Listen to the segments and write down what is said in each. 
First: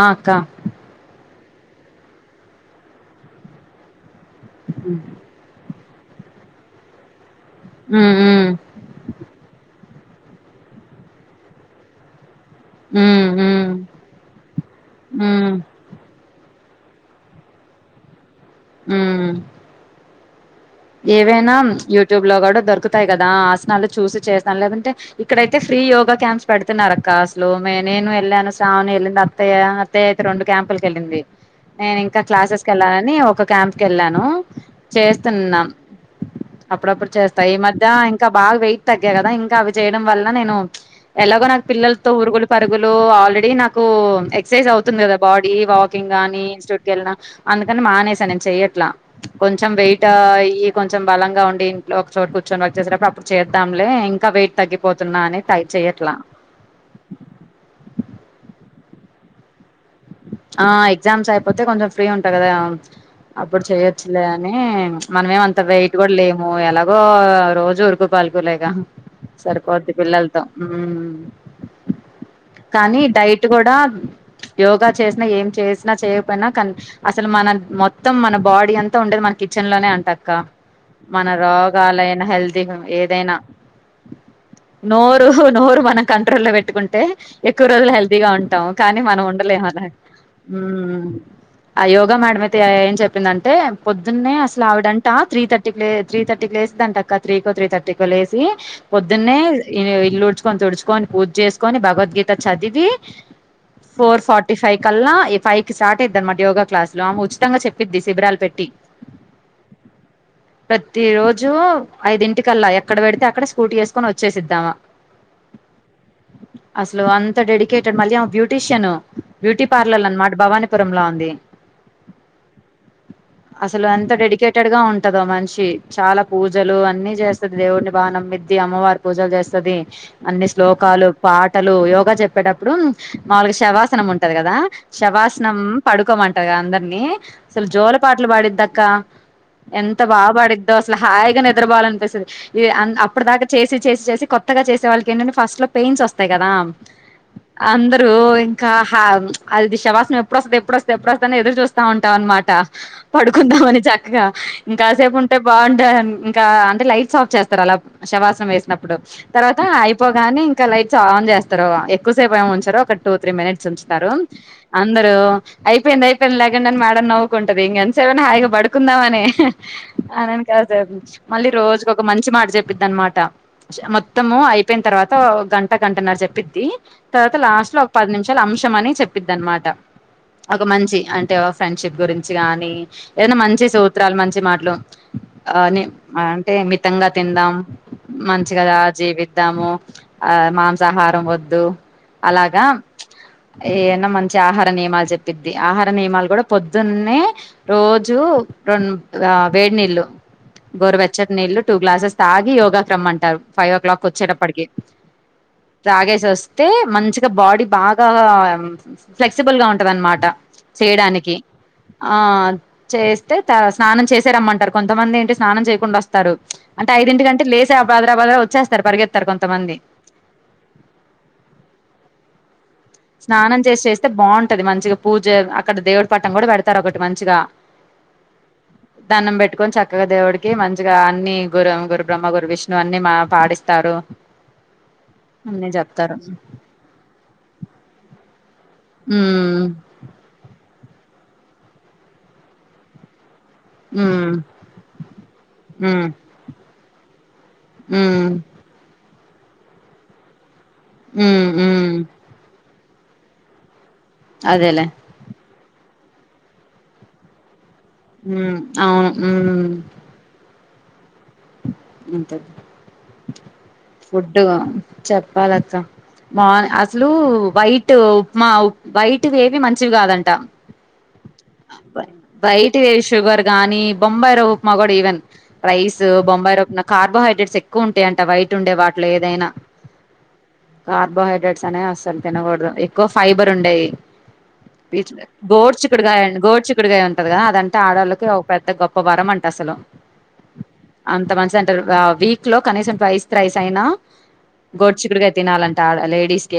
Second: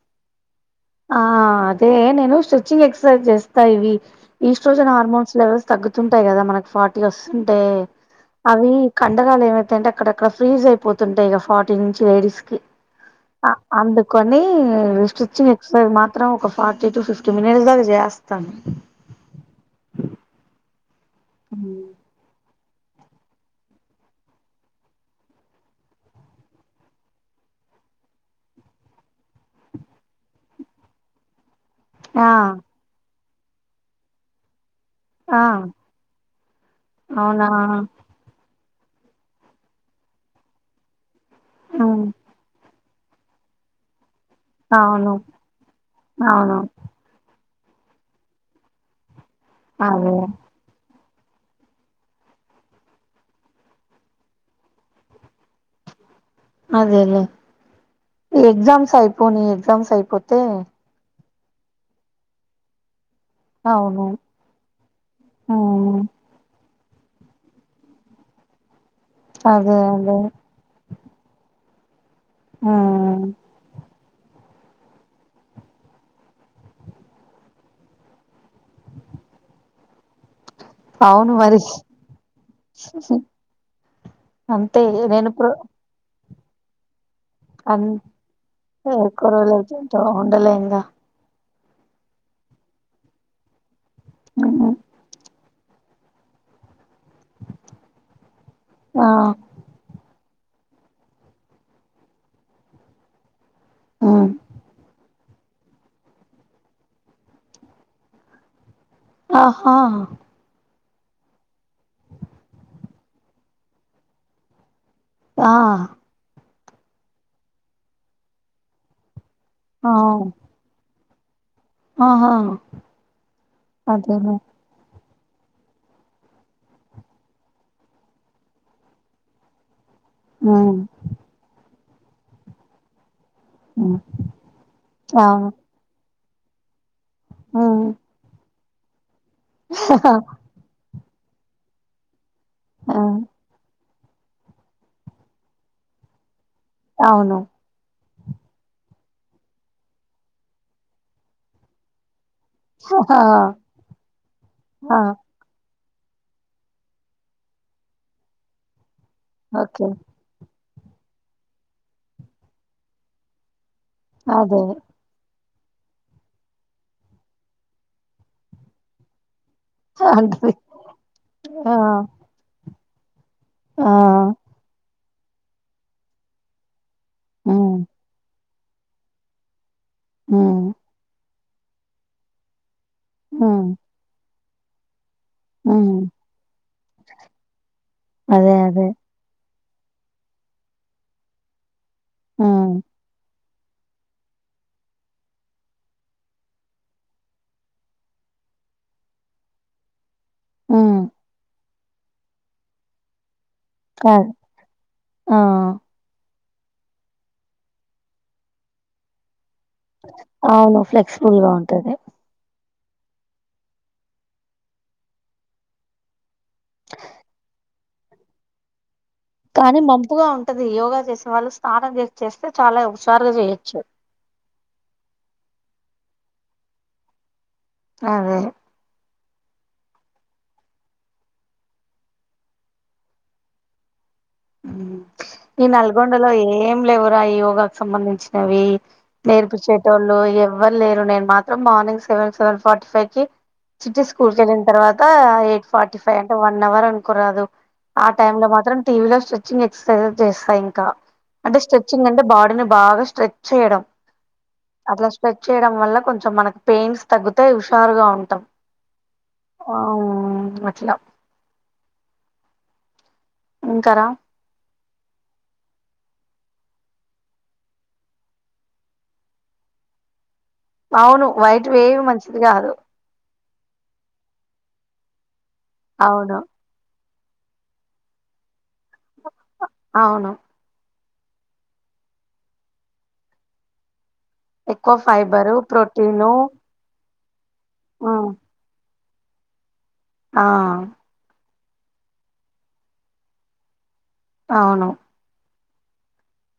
ఆ అక్క ఆ అదే నేను స్ట్రెచింగ్ ఎక్సర్సైజ్ చేస్తా ఇవి ఈస్ట్రోజన్ ఉమ్ ఆర్మోన్స్ లెవెల్స్ తగ్గుతుంటాయి గదా మనకు ఫార్టీ వస్తు అంటే ఉమ్ ఉమ్ అవి కండరాలు ఏమై అంటే అక్కడక్కడ ఫ్రీజ్ అయిపోతుంటాయి గ ఫార్టీన్ నించి లేడీస్ కి ఉమ్ అందుకని స్టిచ్చింగ్ ఉమ్ ఒకసారి మాత్రం ఒక ఫార్టీ టు ఫిఫ్టీ మినిట్స్ దాకా జేస్తాను ఉమ్ ఏవైనా యూట్యూబ్ లో గూడా దొరు దక్కుతాయి కదా ఆసనాలు చూసి చేస్తాను లేదంటే ఇక్కడైతే ఫ్రీ యోగా క్యాంప్స్ పెడుతున్నారు అక్క అసలు మే నేను యెళ్ళాను శ్రావణి యెళ్ళింది అత్తయ్య అత్తయ్య అయితే రెండు క్యాంపులకి యెళ్ళింది నేను ఇంకా ఆ క్లాసెస్ కెళ్ళాలని ఒక క్యాంప్ కెళ్ళాను ఆ చేస్తున్నాం అప్పుడప్పుడు చేస్తా అవునా ఈ మధ్య ఇంకా బా బాగా వెయిట్ తగ్గా గదా ఇంకా అవి చేయడం వల్ల నేను ప్చ్ ఎలాగో నాక్ ఉమ్, పిల్లల్తో ఉరుగులు పరుగుల్ గులు ఆల్రెడీ నాకు ఎక్సయిజ్ అవుతుంది అవును గదా బాడీ వాకింగ్ గానీ అవును ఇన్స్ట్యూట్ కెళ్ళిన అందుకని మానేసాను నేన్ చెయ్యట్లా ప్చ్ కొంచెం వెయిట అదే అయ్యి కొంచెం బలంగా ఉండి ఇంట్లో ఒక చోటు కూర్చొని వర్క్ చేసేటప్పుడు అప్పుడు చేద్దాంలే ఇంకా వెయిట్ తగ్గిపోతున్నా అని ట్రై చేయట్లా సరిపోని ఎగ్జామ్స్ అయిపోత్ ఆ ఎగ్జామ్స్ అయ్ పోతే కొంచెం ఫ్రీ ఉంటా గదా అప్పుడు అవును చేయొచ్చులే అని ప్చ్ మనమేం అంత వెయిట్ ఉమ్, గూడ లేము ఎలా ఓ రోజు ఊరుకు పల్కులేగా అదే సరిపోద్ది అదే పిల్లలతో ఉమ్ కానీ ఉమ్. డైట్ కూడా యోగా చేసినా ఏం చేసినా చేయకపోయినా, కానీ అసలు మన మొత్తం మన బాడీ అంతా ఉండేది మన కిచెన్ లోనే ఉంట క మన అవును మరి రోగాలయినా హెల్తీ ఏదైనా అంతే నేను నోరు ఇప్పుడు నోరు మనకం [unintelligible] లో పెట్టుకుంటే ఎక్కువ రోజులు అంతే హెల్తీగా ఉంటాం కానీ మనం ఎక్కువ రోజులు ఉండలేము అలా అయితుంటే ఉండలేంగా మ్ ఆ యోగా మేడమైతే ఏం చెప్పిందంటే పొద్దున్నే అసలు ఆవిడంటా త్రీ థర్టీకి లే త్రీ థర్టీకి లేస్తదంట క త్రీ కో త్రీ థర్టీ కో లేసి ఆ పొద్దున్నే ఇల్లూడ్చు కొని తుడుచుకొని పూజ చేసుకొని భగవద్గీత చదివి ఫోర్ ఉమ్ ఫార్టీ ఫైవ్ అలా ఫైవ్ కి స్టార్ట్ అయిద్ది అనమాట యోగా క్లాసులు ఆమె ఉచితంగా చెప్పిది శిబిరాలు పెట్టి ఆహా ప్రతి రోజు ఐదింటికల్లా ఎక్కడ పెడితే అక్కడ స్కూటీ వేసుకొని వచ్చేసిద్దామా ఆ అసలు అంత డెడికేటెడ్ మళ్ళీ ఆమె బ్యూటీషియను బ్యూటీ ఆ పార్లర్లు అనమాట భవానీపురంలో ఉం దేన్ ఆహా అసలు ఎంత అదేలే డెడికేటెడ్ గా ఉం ఉంటదో మనిషి, చాలా పూజలూ అన్నీ చేస్తది దేవుడిని బా నమ్మిద్ది అమ్మవారి పూజలు చేస్తది. అన్ని ఉమ్ శ్లోకాలు, పాటలు యోక్ గా చెప్పేటప్పుడూమ్ మాములుగా ఉమ్ శవాసనం ఉంట్ దా అవును శవాసనం పడ్ పడుకోమంటదిగా అందరినీ అసల్ ఉమ్ జోల పాటలు పాడిద్ద క్కా ఎంత బాపాడిద్దో అస్ అట్ల హాయిగా నిద్రపోవాలనిపిస్తది. ఇ అన్ ఆ అప్పుడు దాకా చేసిద్ చేసి చేేసి కొత్తగా చేసే వాళ్ళకేంటంటే ఫస్ట్ లో పెయిన్స్ వస్తాయ్. కదా అవును అంద రూ ఇంకా ఆ ప్చ్ అది శవాసనం ఎప్పుడొస్తది ఎప్పుడొస్తది ఎప్పుడొస్తదని ఎదురు చూస్తా ఉంటామనమాట్ ట ఆ పడుకుందామని చక్కగా ఆ ఇంకాసేపు ఉంటే బాగుండే అన్ మ్మ్ ఇంకా అంటే లైట్స్ ఆఫ్ చేస్తరు అలా శవాసనం వేసినప్ ప్పుడు తర్వాత ఓకే అయిపోగానే ఇంకా లైట్స్ ఆన్ చేస్తరూ ఎక్కువ్సేపేమ్ ఉంచరు ఒక టూ త్రీ మినిట్స్. సన్స్ టారు అదే అందరూ అయిపోయింది అయిపోయింది లెగండని మేడం నవ్వుకుంటది ఇంకెంతసేపని హాయిగా పడుకుందామనే. అనని అంటది కాసేపు. మళ్ళీ ఆ రోజుకొక మంచి మాట చెప్ చెప్పిద్దన్నమాట ఆ మొత్తమూ అయిపోయిన్ తర్వాత్ ఓ గంట గంటన్నర చెప్పిద్దీ. తర్వాత ఉమ్ లాస్ట్ లో ఒక పది నిమిష్ అంశంమని చెప్పిద్దనమాట ఉమ్ ఒక మంచీ అంటే ఫ్రెండ్షిప్ గురించి గానీ ఏదన్న మంచి ఉమ్ సూత్రాలు మంచి మాట్ లో అని ఉమ్ అంటే మితంగా తిందాం అదే మంచిగదా అదే జీవిద్దాము ఆ మాంసాహారం వద్దు అలాగ ఉమ్ ఏయన్న మంచి ఆహార నియమాలు చెప్పిద్ది ఆహార నియమాలు కూడా పొద్దున్నే రోజు రెం ఆ వేడ్నీళ్లు ఉమ్ గోరువెచ్చట్నీళ్లు టూగ్లాసెస్ తాగి యోగాకి రమ్మంటారు ఫైవ్ ఓ క్లాక్ ఆ వచ్చేటప్పటికి ఆ, తాగే‌సి వస్ తే మంచిగా బాడి బా గా ఫ్లెక్స్ సిబుల్ గా ఉంటదనమాట అవును చెయ్యడానికి ఫ్లెక్సిబుల్ గా ఉంటది ఆ చేస్తే త స్నానం చేసే రమ్మంటారు కొంతమంది ఏంటే స్నానం చేయకుండొస్తారు అంటే ఐదింటికంటే లేస్ తె బగ్రా బగ్రా వచ్చేస్తారు పరిగేత్ కానీ మంపుగా ఉంటది యోగా చేసే వాళ్ళు స్నానం చేసి చేస్తే చాలా ఉ స్నానం చేసి చేస్తే బాగుంటది మంచిగ పూజ అక్కడ దేవుడి పటం కూడ పెడతారు ఒకటి మంచిగ అదే దండం పెట్టుకొని చక్కగా దేవుడికి మంచిగా అన్ని గురు గురుబ్రహ్మ గురు విష్ణువు అన్ని మా పాడిస్తారు మ్మ్ ఈ అన్ని నల్గొండ చెప్తారు లో ఏం లెవు రా ఆ యోగ సంబంధించి నవి ఉమ్ నేర్పిచ్చేటోళ్ళు ఏవ్ ఎవరు లేరు నేను మాత్రం morning seven seven forty five కి చిట్టి స్కూల్ ఉమ్ కి వెళ్ళిన తర్వాత ఎయిట్ ఫార్టీ ఉమ్ ఫైవ్ అంటే వన్ అవర్ అనుకోరాదు ఆ ఉమ్ టైమ్ లో మాత్రం టీ వి లో చూస్ స్ట్రెచింగ్ ఎక్సర్సైజ్ చేస్తా ఇం క ఉమ్ అంటె ఉమ్ స్ట్రెచింగ్ అంటె బాడినే బాగ స్ట్రెచ్ చేయడం అదేలే అట్ల స్ట్రెచ్ చేయడం వల్ల కొంచెం మన పెయిన్స్ తగ్గుతాయ్ ఉష్ మ్మ్ అవును మ్మ్ ఆ [unintelligible] ఇంతక్ ఇంకారా ఫుడ్డు గా చెప్పాలక్క మా అసలు వైట్ ఉప్మా వైట్ వి ఏవి మంచివి కాదంట అవును, వైట్ వేవి మంచిది కాదు. గాని బొంబాయి రవ్వ ఉప్మా గుడ ఈవెన్ జ్ అవును బొంబాయి రవ్ నాక్ కార్బోహై డెస్ ఎక్కువ ఉంటయంట వైట్ ఉండె వాటి ట్లేదైనా అవును కార్బోహైడ్రేట్స్ అనేయి అస్సలు తినగూడదు, ఎక్కువ ఫైబర్ ఉండేయి. ఎక్కువ పీచు గ ఫైబరు గోడ్ చిక్కుడుగాయ ప్రోటీను గోడ్ చిక్కుడుగాయ. కదగా దంత ఆడోళ్ళకె ఉమ్ ఒ పెద్ద గొప్ ఒ వరమంట అసలు. ఆ అంత మంచిదంటరు, వీక్ లో కనీసం ట్వైస్, తైస్ అయినా అవును గోడ్ చిక్కుడ్గాయ్ తినాలం టాడ లేడీస్ కి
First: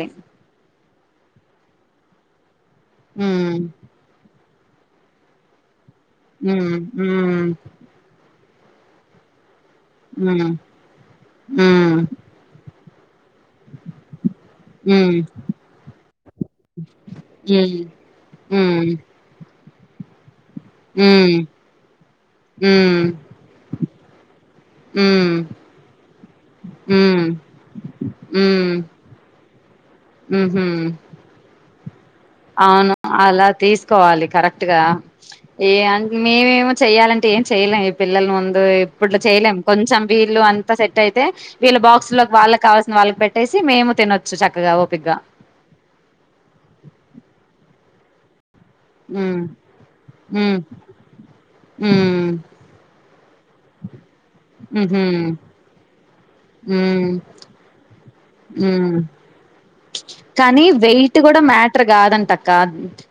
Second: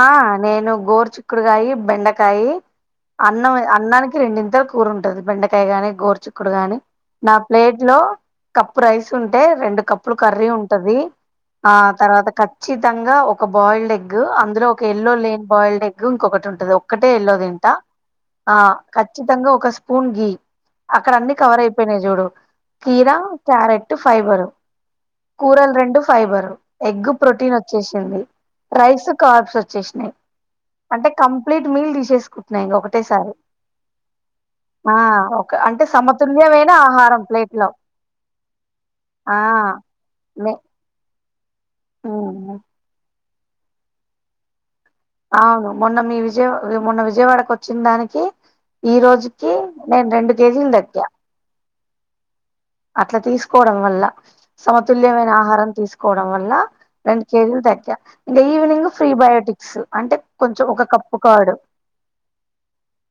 ఆ నేను గోరు చిక్కుడుకాయి, బెండకాయి హ్మ్ అన్నమె అన్నానికి రెండ్ డింతలు కూరుంటది బెండకాయ గాని గోర్ చిక్కుడు హ్మ్ గాని, నా హ్మ్ ప్లేట్ లో కప్పు రైస్ ఉంటే రెండు ప్పులు కర్రీ హ్మ్ ఉంటది, ఆ హ్మ్ తర్వాత ఖచ్చితంగ ఒక బాయిల్డ్ ఎగ్ అం ఎల్లో హ్మ్ లేని బాయిల్డ్ ఎగ్ ఇంకొకటి ఉంటది, ఒక్కటే ఎల్లో తింటా. హ్మ్ ఆ హ్మ్ ఖచ్చితంగ్ గ ఒక స్పూన్ ఘి. అక్కడ అన్ని హ్మ్ కవర్ అయిపోయినయి జూడు కీరా, హ్మ్ క్యారెట్ ఫైబరు. కూరలు రెండు ఫైబరు ఎగ్ హ్మ్ ప్రోటీన్ వచ్చేసింది, హ్మ్ రైస్ కార్బ్స్ వచ్చేసినయి, ఉహూ అంటే కంప్లీట్ మీల్ డిషేస్ అవును అలా తీసుకోవాలి కరెక్ట్ గా, ఆ ఒక ఏ అంటే అం సమతుల్యమైన మేమేమో ఆహారం చెయాలంటే ఏం ప్లేట్ లో చెయలేం, ఈ పిల్లల ముందు ఇప్పుట్ల ఆ చేయలేం కొంచెం వీళ్లు నే అంతా సెట్ అయి తె వీళ్ళ బక్స్ లక్ ఉమ్ వాళ్ళకు కావాసిన వాళ్ళు పెట్ ట్టేసి మేము తినచ్చు చక్కగ ఓ అవును మొన్న మీ విజయవా మొన్న విజయవాడక్ వచ్చిందానికి ఈ హ్మ్ రోజుకి నేన్ రెండు హ్మ్ కేజీలు తగ్గా ఉమ్ అట్ల తీసుక్ కోవడం వల్ల ఉహు సమతుల్యమైన ఆహారం తీస్ కోవడం వల్ల రెండు కేజీలు తగ్గ మ్మ్ కానీ కొంచెం ఒక వెయిట్ కప్పు కూడా కర్డ్ మ్యాటర్ కాదంటక్క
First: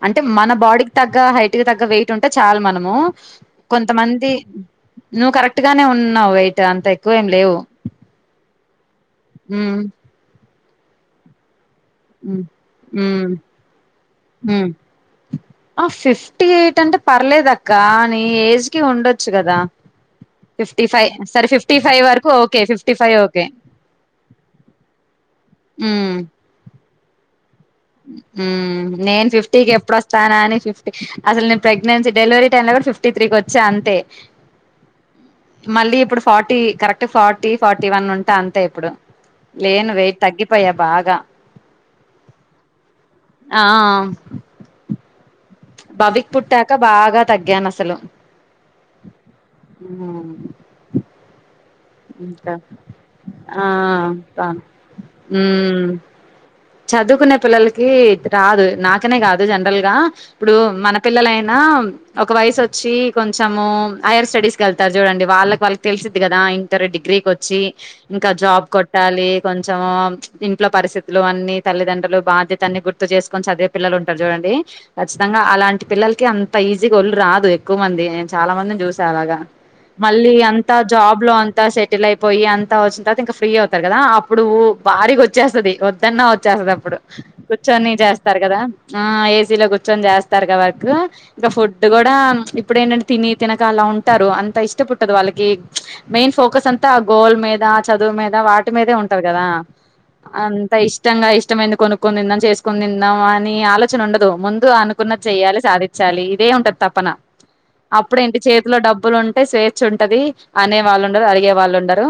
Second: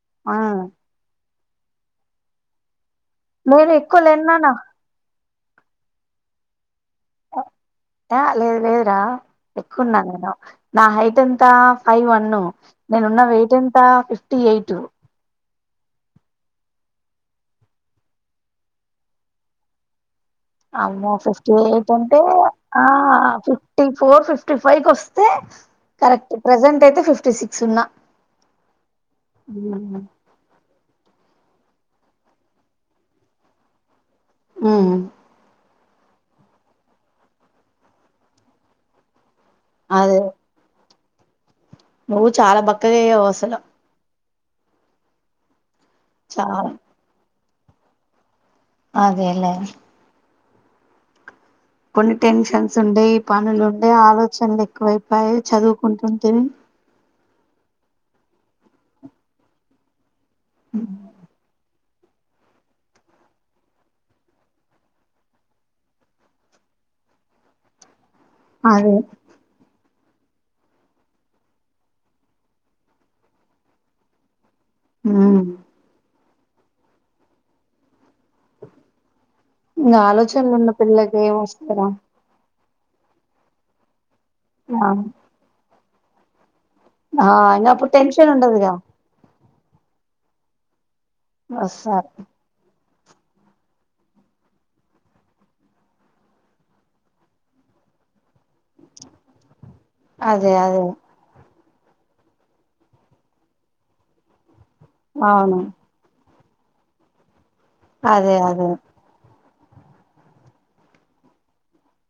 అంటే ఆ మన బాడీకి తగ్గ హైట్ కి తగ్గ వెయి ఇట్ ఉంటే చాలు మనము నేను ఎక్కువ కొంతమంది లేన్నానా నువ్వు కరెక్ట్ గానే ఉన్నావు వెయిట్ అంత ఎక్కువేం లేవు ద ఉమ్ ఎక్కువన్నా నేను నా హైట్ ఎంత ఫైవ్ వన్ ఉమ్ నేను ఉన్న ఉమ్ వెయిట్ ఎంత ఫిఫ్టీ ఉమ్ ఎయిట్ పర్లేదక్క నీ ఏజ్ కి ఉండొచ్చు కదా ఫిఫ్టీ ఫైవ్ అమ్మో సరే ఫిఫ్టీ ఎయిట్ ఫైవ్ అంటే వరకు ఓకే ఆ fifty five okay fifty four fifty five వస్తే కరెక్ట్ ప్రెంజెంట్ అయితే ఫిఫ్టీ సిక్స్ ఉన్నా మ్ నేను ఫిఫ్టీకి ఉమ్ ఎప్పుడుొస్తానా అని ఫిఫ్టీ అసలు నేను ప్రేగ్నన్సీ డెలివరీ టైంలో కూడా ఫిఫ్టీ త్రి కి వచ్చా అంతే మ్ మళ్ళీ ఇప్పుడు forty correct forty forty one ఉంట అంతే ఇప్పుడు లేను వెేయిట్ తగ్గిపోయ బాగ్ గా మూత్ చాలా బక్కగాయ్యవసలు బవిక్ చాలా పుట్టాక బాగా తగ్గాను అసలు అదేలే కొన్ని ఇంకా టెన్షన్స్ ఉండేయి పనులు ఆ ఉండే ఆలోచనలు ఎక్కువైపోయి మ్ చదువుకుంటుంటే కి రాదు నాకనే కాదు జనరల్ గా ఇప్పుడు మన పిల్లలైనా ఒక వయసు వచ్చి కొంచెము హైయర్ స్టడీస్కి వెళ్తారు చూడండి వాళ్ళకి వాళ్ళకి తెలిసిది కదాం ఇక్కర డిగ్రీకి వచ్చి ఇంక జాబ్ అదే కొట్టాలి కొంచం ఇంట్లో పరిస్థితులు అన్నితల్లిదండ్రులు బాధ్యతలన్ని గుర్తు చేసుకొని చదివే పిల్లలు ఉంటరు చూడండి ఖచ్చితంగా ఉమ్ అలాంటి పిల్లలకి అంత ఈజీగోళ్లుు రాదు ఎక్కువ మంది నే చాలా మందిని చూసాఅలాగా ఇంగ మళ్ళీ ఆలోచనలు ఉన్న అంత పిల్లకి జాబ్ లో ఏం అ కా వస్తారా సెటిలైపోయి ఇగ అంత వోచ్చిన తర్వాత ఇంకా ఫ్రీ అవుతారు కదా ఇప్పుడు ఆ భారీగావోచ్చేస్తది తన్నా త్ చేస్తది అప్పుడు ఆ ఇంగ కూర్చొని అప్పుడు టెన్షన్ చేస్తారు కదా ఉండదుగా ఆ ఏసి లొ కూర్చ కొంచెం చేస్తారు క వర్కు ఇంకా ఫుడ్ వస్తారు కూడా ఇప్పుడు ఏంటంటే తిని తినక అలా ఉంటారు అంత ఇష్ట పుట్టదు వాళ్ళకి మెయిన్ ఫోకస్ అంతా గోల్ మీద చదువు మీద వాటి మీదే ఉంటాది కదా అదే అంత అదే ఇష్టంగా ఇష్ ఇష్టమైనది కొనుక్కొని తిందాం చేసుకునితిందాం అని ఆలోచన ఉండదు ముందు అనుకున్నది అవును చేయాలి సాధిచ్చాలి ఏ ఉంటది తపనా అప్పుడు అదే ఏంటి అదే చేతిలో డబ్బులు ఉం స్వేచ్ఛ ఉంటది అనే వాళ్ళు ఉడరు అడిగే వాళ్ళు ఉండరు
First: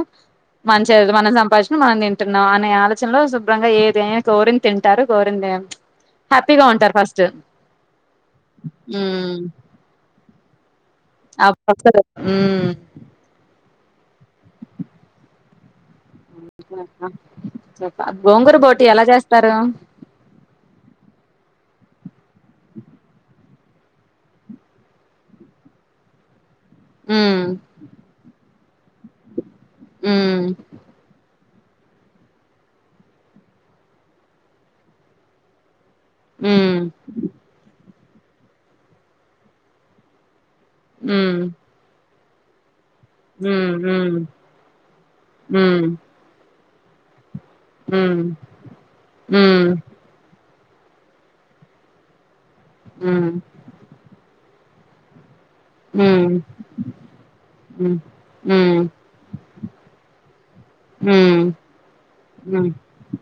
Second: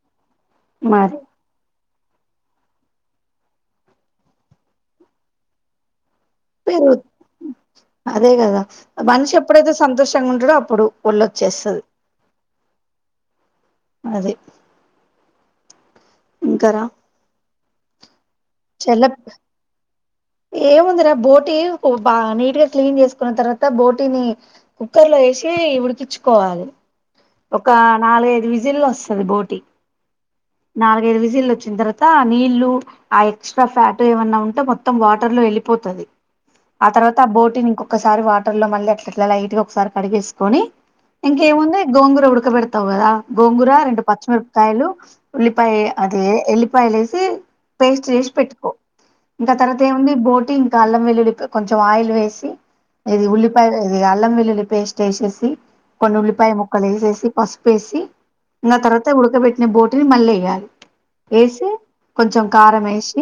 మంచి ఐదు మరి మనం సంపాదించ్ మనం తింటున్నాం అనే ఆలోచనలో శుభ్రంగా ఏదనా కోోరిని తింటారు కోోరిని తినం పెరుగు అదే కదా మనిషి ఎప్పుడైతే సంతోషంగా ఉం ఉంటాడో అప్పుడు ఆ ఒళ్ళొచ్చేస్తది పక్క హు అదిే అ చేప్పాం చల ఏ ఉందిరా బోటి బాగా నీట్ గా క్లీన్ చేసుకున్న తర్వాత బోటీని కుక్కర్ లో వేసి ఉడికించుకోవాలి ఉమ్ ఒక నాలుగ ఐదు విజిల్ జిల్ వస్తుంది బోటి ఉమ్ నాలుగైదు విజిల్ వచ్చిన తర్వాత ఆ నీళ్లు ఆ ఎక్స్ట్రా ఫ్యాట్ ఏమన్నా ఉంటే మొత్తం వాటర్ లో వెళ్ళిపోతుంది ఉమ్ ఆ తర్వాత ఆ బోటీని ఇంకోొ ఒకసారి వాటర్ లో మళ్ళ అట్ ఎట్లా లైట్ గ ఒకసారి కడిగిేసి కని ఇంకేముంది గోంగుర కూడా ఉడక తావు కదా గోంగుర ఉమ్ రెండు ఉమ్ పచ్చిమిరపకాయలు ఉల్లిపాయ ఉమ్ అదే ఎల్లిపాయలే వేసి పేస్ట్ ఉమ్ చేసి పెట్టుకో ఇంకా ఉమ్ తర్వాత ఏముంది బోటింగ్ గ అల్లం వెల్లులి కొంచెం ఆయిల్ వేసి ఇది ఉలిపాయ ఇది అల్ం వెల్లులీ పేస్ట్ వేసేసి ఉమ్ కొన్ని ఉమ్ ఉల్లిపాయ ముక్కలు వేసేసి పసుపు ఉమ్ వేసి ఇంకా ఉమ్ తర్వాత ఉడకబట్టిన బోట్ మళ్ళీ వేయాలి ఉమ్ ఉమ్ వేసి కొంచెం ఉమ్ కారం వేసి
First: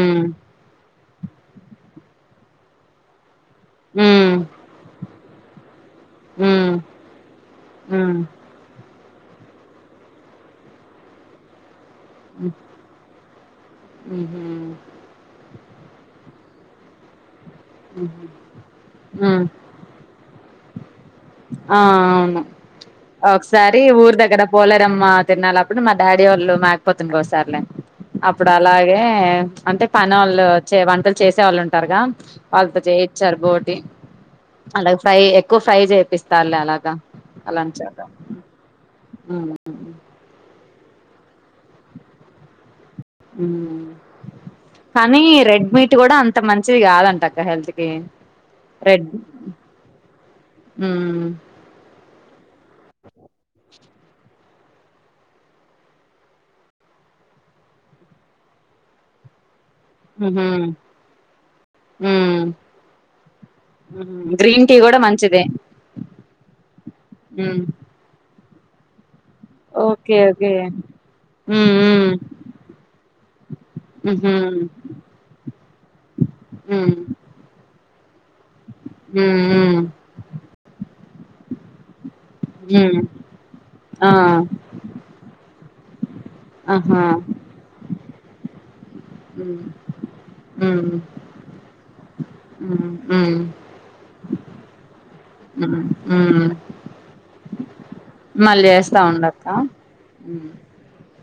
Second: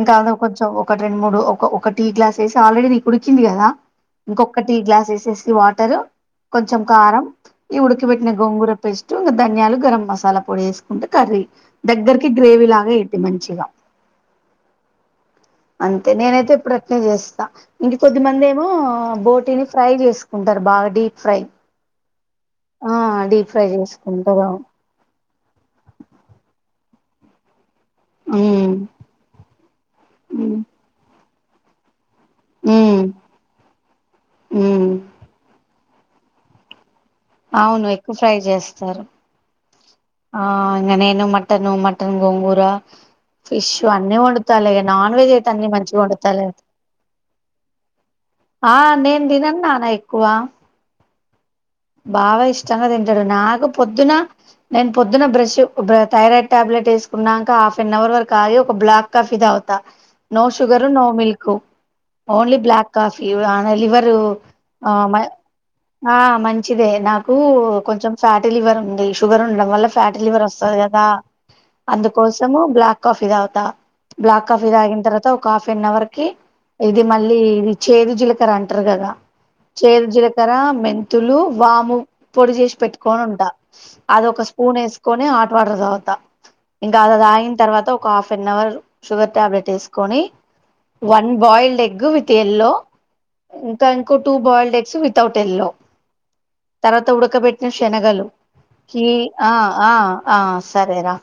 ఇంకా కొంచెం ఒక రెండు మూడు ఒక టీ గ్లాస్ వేసి ఆల్రెడీ ఇ ఉకింది కదా ఉమ్ ఇంకొక టీ గ్లాస్ వేసేసి వాటర్ ఉమ్ కొంచెం కారం ఈ ఉడికిబెట్టిన ఉమ్ గోంగూర పేస్ట్ ధన్యాలు గరం మసాలా పొడి వేసు ఉంటె కర్రీ దగ్గర్కి గ్రేవీ లాగా ఐద్ది మంచిగా అంతే నేనైతే ఎప్పుడు అట్నే చేస్ ఇంక కొద్దిమంది ఏమో బోటీని ఫ్రై చేసుకుంటారు బాగా డీప్ ప ఆ అవును డీప్ ఫ్రై ఒకసారి ఊరు దగ్గర చేసుకుంటారు అవును పోలేరమ్మా తిర్నాలప్ అప్పుడు మా డాడీ వాళ్ళు మాకపోతుని గోస్తార్లే అప్పుడు ఉమ్ అలాగే అంటే పని వాళ్ళు వచ్చే వంటల్ చేసే వాళ్ళు ఉంటారుగా వాళ్ళతో ఉమ్ చేయిచ్చారు బోటి ఉమ్ అలాగ ఫ్రై ఎక్కువ ఫ్రై చేయ పిస్తారు అలాగా అవును ఎక్కువ ఫ్రై చేస్తారు ఉ ఆ ఇంగనేను మటన్ మటన్ గోంగూర ఫిష్ ఉమ్ అన్నీ వండుతాలే ఇగ నాన్ కానీ వెజ్ అయితే రెడ్ అన్ని మీట్ మంచిగా కూడా అంత వండుతాలే మంచిది కాదంట అక్క హెల్త్కి ఆ రెడ్ నేను తినను నాన్న ఊమ్ బాగా ఇష్టంగా తింటాడు నాకు పొద్దున నేను పొద్దున బ్రష్ ఉబ్ర థైరాయిడ్ టాబ్లెట్ వేసుకున్నాక హాఫ్ అన్ అవర్ వరకు ఆగి ఒక బ్లాక్ కాఫీ తాగు త ఉహు నోషుగరు నో మిల్క్ ఉమ్ ఓన్లీ బ్లాక్ కాఫీ ఉ ఆ లివరు గ్రీన్ టీ ఆ కూడా మంచిదే ఆ మంచి ఇదే నాకూ కొంచెం ఫ్యాటల లివర్ ఉంది షుగర్ ఉండడం వల్ల ఫ్యాటీ ఓకే లివర్ ఓకే వస్తది కదా మ్మ్ అందుకోసం బ్లాక్ కాఫీ తాగుతా మ్మ్ బ్లాక్ కాఫీ తాగిన తర్వాత ఒక హాఫ్ ఎన్ అవర్ కి మ్మ్ ఇది మళ్ళీ ఇ చేదు జిలకర అంట్ మ్మ్ [unintelligible] చేర్ జీలకర్ర మె తులూ వాము పొడి చేసి మ్మ్ పెట్టుకొని ఉంటా ఆ అదొక స్పూన్ ఏస్కోని వాటర్ తాగుతా ఇంకా ఆహా అలా తాగిన తర్వాత ఓ క్క హాఫ్ ఎన్ అవర్ షుగర్ మ్మ్ టాబ్లెట్ ఏసుకొని మ్మ్ one boiled egg with yellow మ్మ్ మ్మ్ ఇంకా ఇంకో two boiled eggs without yellow మ్మ్ తర్వాత ఉడక భేట్న శనగలు మళ్ళీ చేస్తా కి ఉండక్క ఆ ఆ ఆ మ్మ్ సరేరా